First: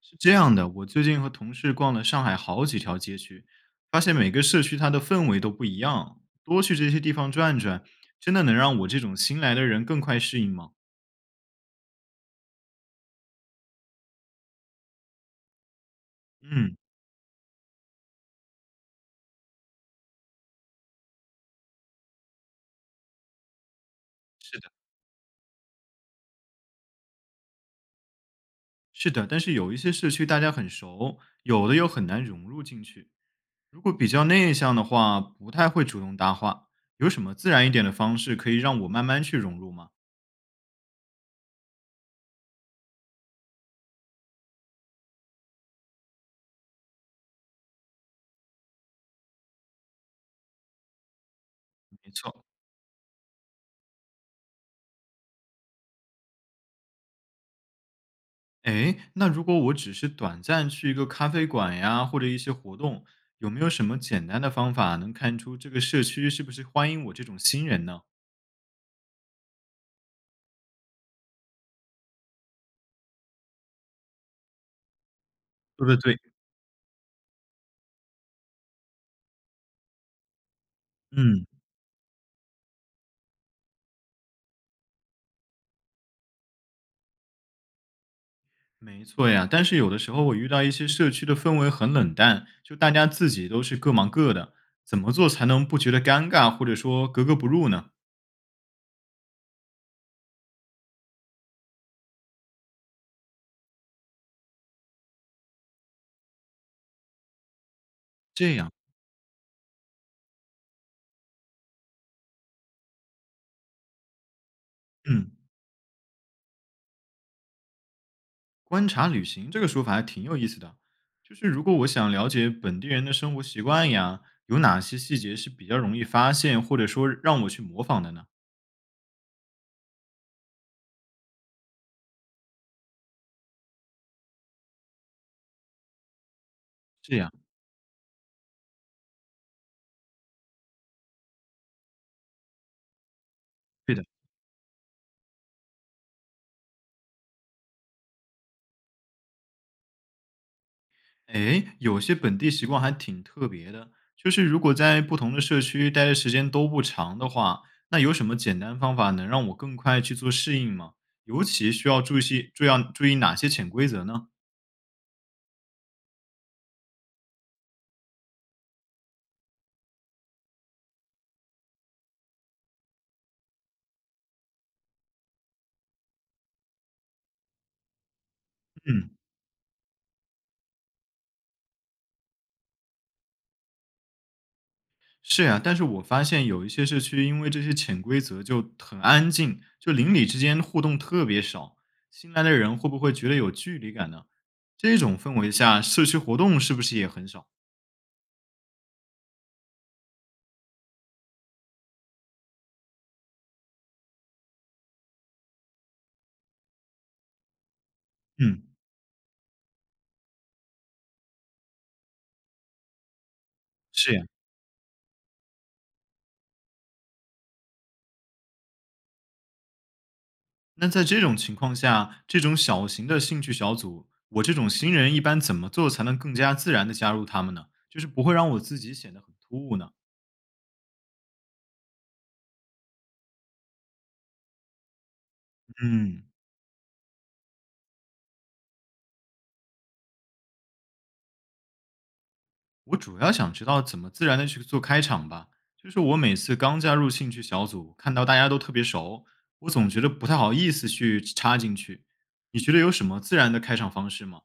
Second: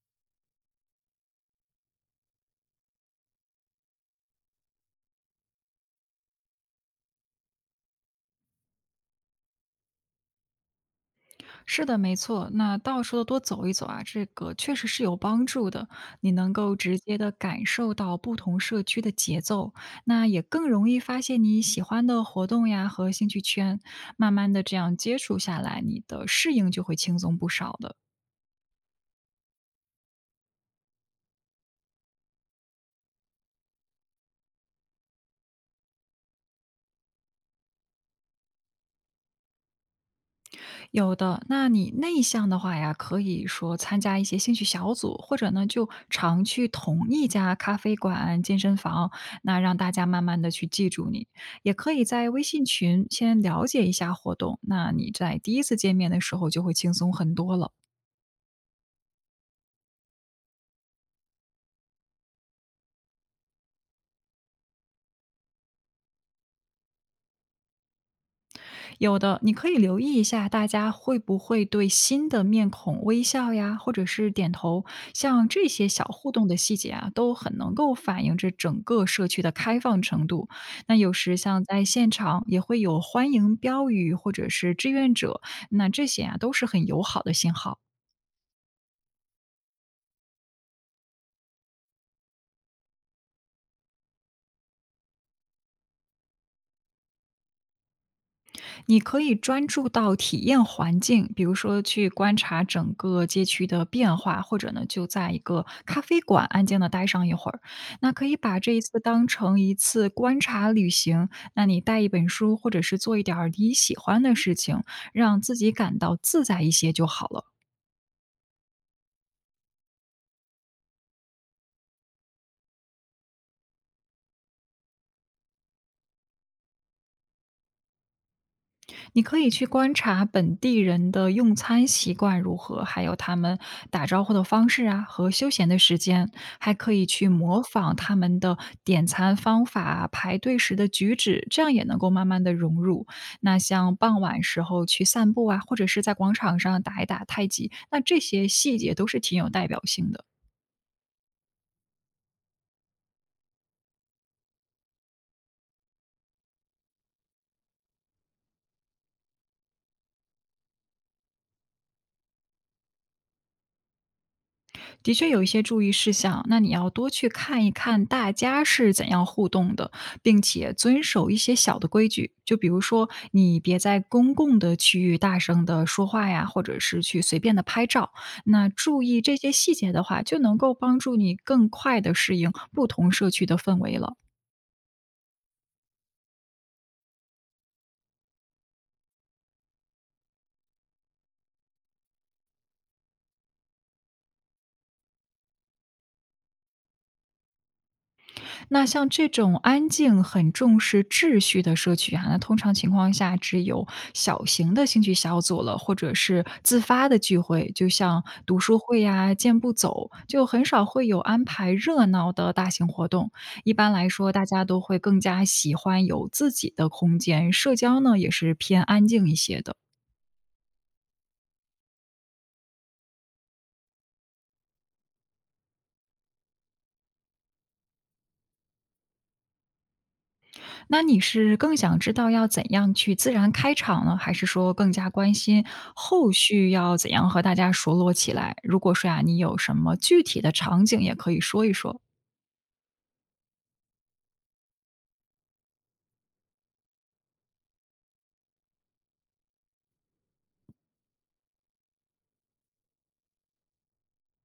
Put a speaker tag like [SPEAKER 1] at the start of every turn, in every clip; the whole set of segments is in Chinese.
[SPEAKER 1] 是这样的，我最近和同事逛了上海好几条街区，发现每个社区它的氛围都不一样。多去这些地方转转，真的能让我这种新来的人更快适应吗？
[SPEAKER 2] 是的，没错。那到处的多走一走啊，这个确实是有帮助的。你能够
[SPEAKER 1] 嗯，
[SPEAKER 2] 直接的感受到不同社区的节奏，那也更容易发现你喜欢的活动呀和兴趣圈。慢慢
[SPEAKER 1] 是
[SPEAKER 2] 的
[SPEAKER 1] 的，
[SPEAKER 2] 这样接触下来，你的适应就会轻松不少的。
[SPEAKER 1] 是的。但是有一些社区大家很熟，有的又很难融入进去。如果比较内向的话，不太会主动搭话。有什么自然一点的方式可以让我慢慢去融入吗？
[SPEAKER 2] 有的，那你内向的话呀，可以说参加一些兴趣小组，或者呢，就常去同一家咖啡馆、健身房，那让大家慢慢的去记住你。也可以
[SPEAKER 1] 没
[SPEAKER 2] 在微
[SPEAKER 1] 错，
[SPEAKER 2] 信群先了解一下活动，那你在第一次见面的时候就会轻松很多了。
[SPEAKER 1] 哎，那如果我只是短暂去一个咖啡馆呀，或者一些活动，有没有什么简单的方法能看出这个社区是不是欢迎我这种新人呢？
[SPEAKER 2] 有的，你可以留意一下大家会不会对新的面孔微笑呀，或者是点头，像这
[SPEAKER 1] 说
[SPEAKER 2] 些
[SPEAKER 1] 的
[SPEAKER 2] 小
[SPEAKER 1] 对，
[SPEAKER 2] 互动的细节啊，都很能够反映着整个社区的开放程度。那有时
[SPEAKER 1] 嗯，
[SPEAKER 2] 像在现场也会有欢迎标语或者是志愿者，那这些啊都是很友好的信号。
[SPEAKER 1] 没错呀，但是有的时候我遇到一些社区的氛围很冷淡，就大家自己都是各忙各的，怎么做才能不觉得尴尬，或者说格格不入呢？
[SPEAKER 2] 你可以专注到体验环境，比如说去观察整个街区的变化，或者呢就在一个咖啡馆安静的待上一会儿。那可以
[SPEAKER 1] 这
[SPEAKER 2] 把
[SPEAKER 1] 样。
[SPEAKER 2] 这一次当成一次观察旅行，那你带一本书，或者是做一点儿你喜欢的事情，
[SPEAKER 1] 嗯。
[SPEAKER 2] 让自己感到自在一些就好了。
[SPEAKER 1] 观察旅行这个说法还挺有意思的，就是如果我想了解本地人的生活习惯呀，有哪些细节是比较容易发现，或者说让我去模仿的呢？
[SPEAKER 2] 你可以去观察本地人的用餐习惯如何，还有他们打招呼的方式啊和休闲的时间，还可以
[SPEAKER 1] 这
[SPEAKER 2] 去
[SPEAKER 1] 样，
[SPEAKER 2] 模仿他们的点餐方法、排队时的举止，这样也能够慢慢的融入。那
[SPEAKER 1] 对
[SPEAKER 2] 像
[SPEAKER 1] 的。
[SPEAKER 2] 傍晚时候去散步啊，或者是在广场上打一打太极，那这些细节都是挺有代表性的。
[SPEAKER 1] 哎，有些本地习惯还挺特别的，就是如果在不同的社区待的时间都不长的话，那有什么简单方法能让我更快去做适应吗？尤其需要注意些注意哪些潜规则呢？
[SPEAKER 2] 的确有一些注意事项，那你要多去看一看大家是怎样互动的，并且遵守一些小的规矩。就比如说，你别在公共的区域大声的说话呀，或者是去随便的拍照。那注
[SPEAKER 1] 嗯。
[SPEAKER 2] 意这些细节的话，就能够帮助你更快的适应不同社区的氛围了。
[SPEAKER 1] 是呀，但是我发现有一些社区因为这些潜规则就很安静，就邻里之间互动特别少。新来的人会不会觉得有距离感呢？这种氛围下，社区活动是不是也很少？
[SPEAKER 2] 那像这种安静、很重视秩序的社区啊，那通常情况下只有小型的兴趣小组了，或者是自发的聚会，就像读
[SPEAKER 1] 嗯，
[SPEAKER 2] 书会呀、健步走，就很少会有安排热闹的大型活动。一般来
[SPEAKER 1] 是呀。
[SPEAKER 2] 说，大家都会更加喜欢有自己的空间，社交呢也是偏安静一些的。
[SPEAKER 1] 那在这种情况下，这种小型的兴趣小组，我这种新人一般怎么做才能更加自然的加入他们呢？就是不会让我自己显得很突兀呢？
[SPEAKER 2] 那你是更想知道要怎样去自然开场呢，还是说更加关心
[SPEAKER 1] 嗯，
[SPEAKER 2] 后续要怎样和大家熟络起来？如果说呀，你有什么具体的场景，也可以说一说。
[SPEAKER 1] 我主要想知道怎么自然的去做开场吧。就是我每次刚加入兴趣小组，看到大家都特别熟，我总觉得不太好意思去插进去。你觉得有什么自然的开场方式吗？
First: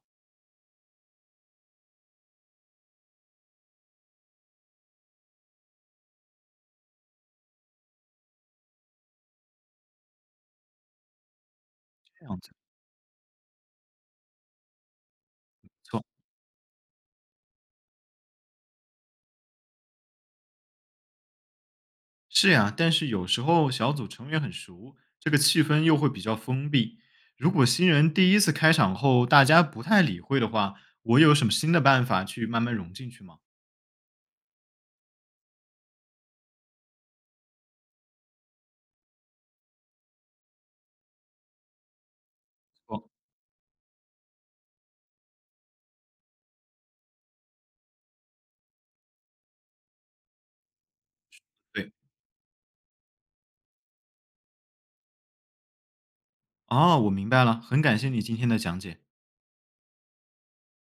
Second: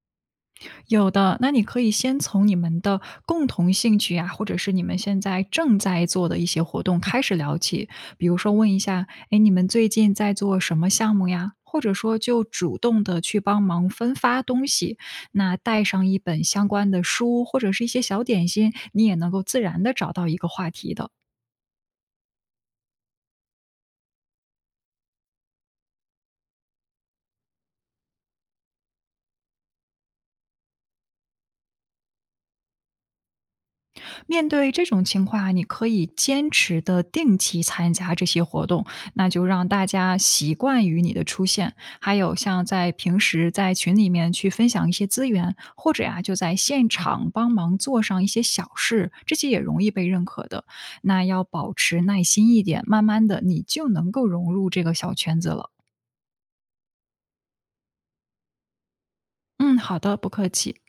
[SPEAKER 2] 有的，那你可以先从你们的共同兴趣啊，或者是你们现在正在做的一些活动开始聊起。比如说问一下，哎，你们最近在做什么项目呀？或者说
[SPEAKER 1] 这样
[SPEAKER 2] 就
[SPEAKER 1] 子，
[SPEAKER 2] 主动的去帮忙分发东西，那
[SPEAKER 1] 不
[SPEAKER 2] 带
[SPEAKER 1] 错，
[SPEAKER 2] 上一本相关的书或者是一些小点心，你也能够自然的找到一个话题的。
[SPEAKER 1] 是呀，但是有时候小组成员很熟，这个气氛又会比较封闭。如果新人第一次开场后大家不太理会的话，我有什么新的办法去慢慢融进去吗？
[SPEAKER 2] 面对这种情况啊你可以坚持的定期参加这些活动，那就让大家习惯于你的出现。还有像在
[SPEAKER 1] 哦，
[SPEAKER 2] 平时在群里面去分享一些资源，或者呀、就在现场帮忙做上一些小事，这些也容易被认可的。那要保
[SPEAKER 1] 对，
[SPEAKER 2] 持耐心一点，慢慢的你就能够融入这个小圈子了。
[SPEAKER 1] 哦，我明白了，很感谢你今天的讲解。
[SPEAKER 2] 嗯，好的，不客气。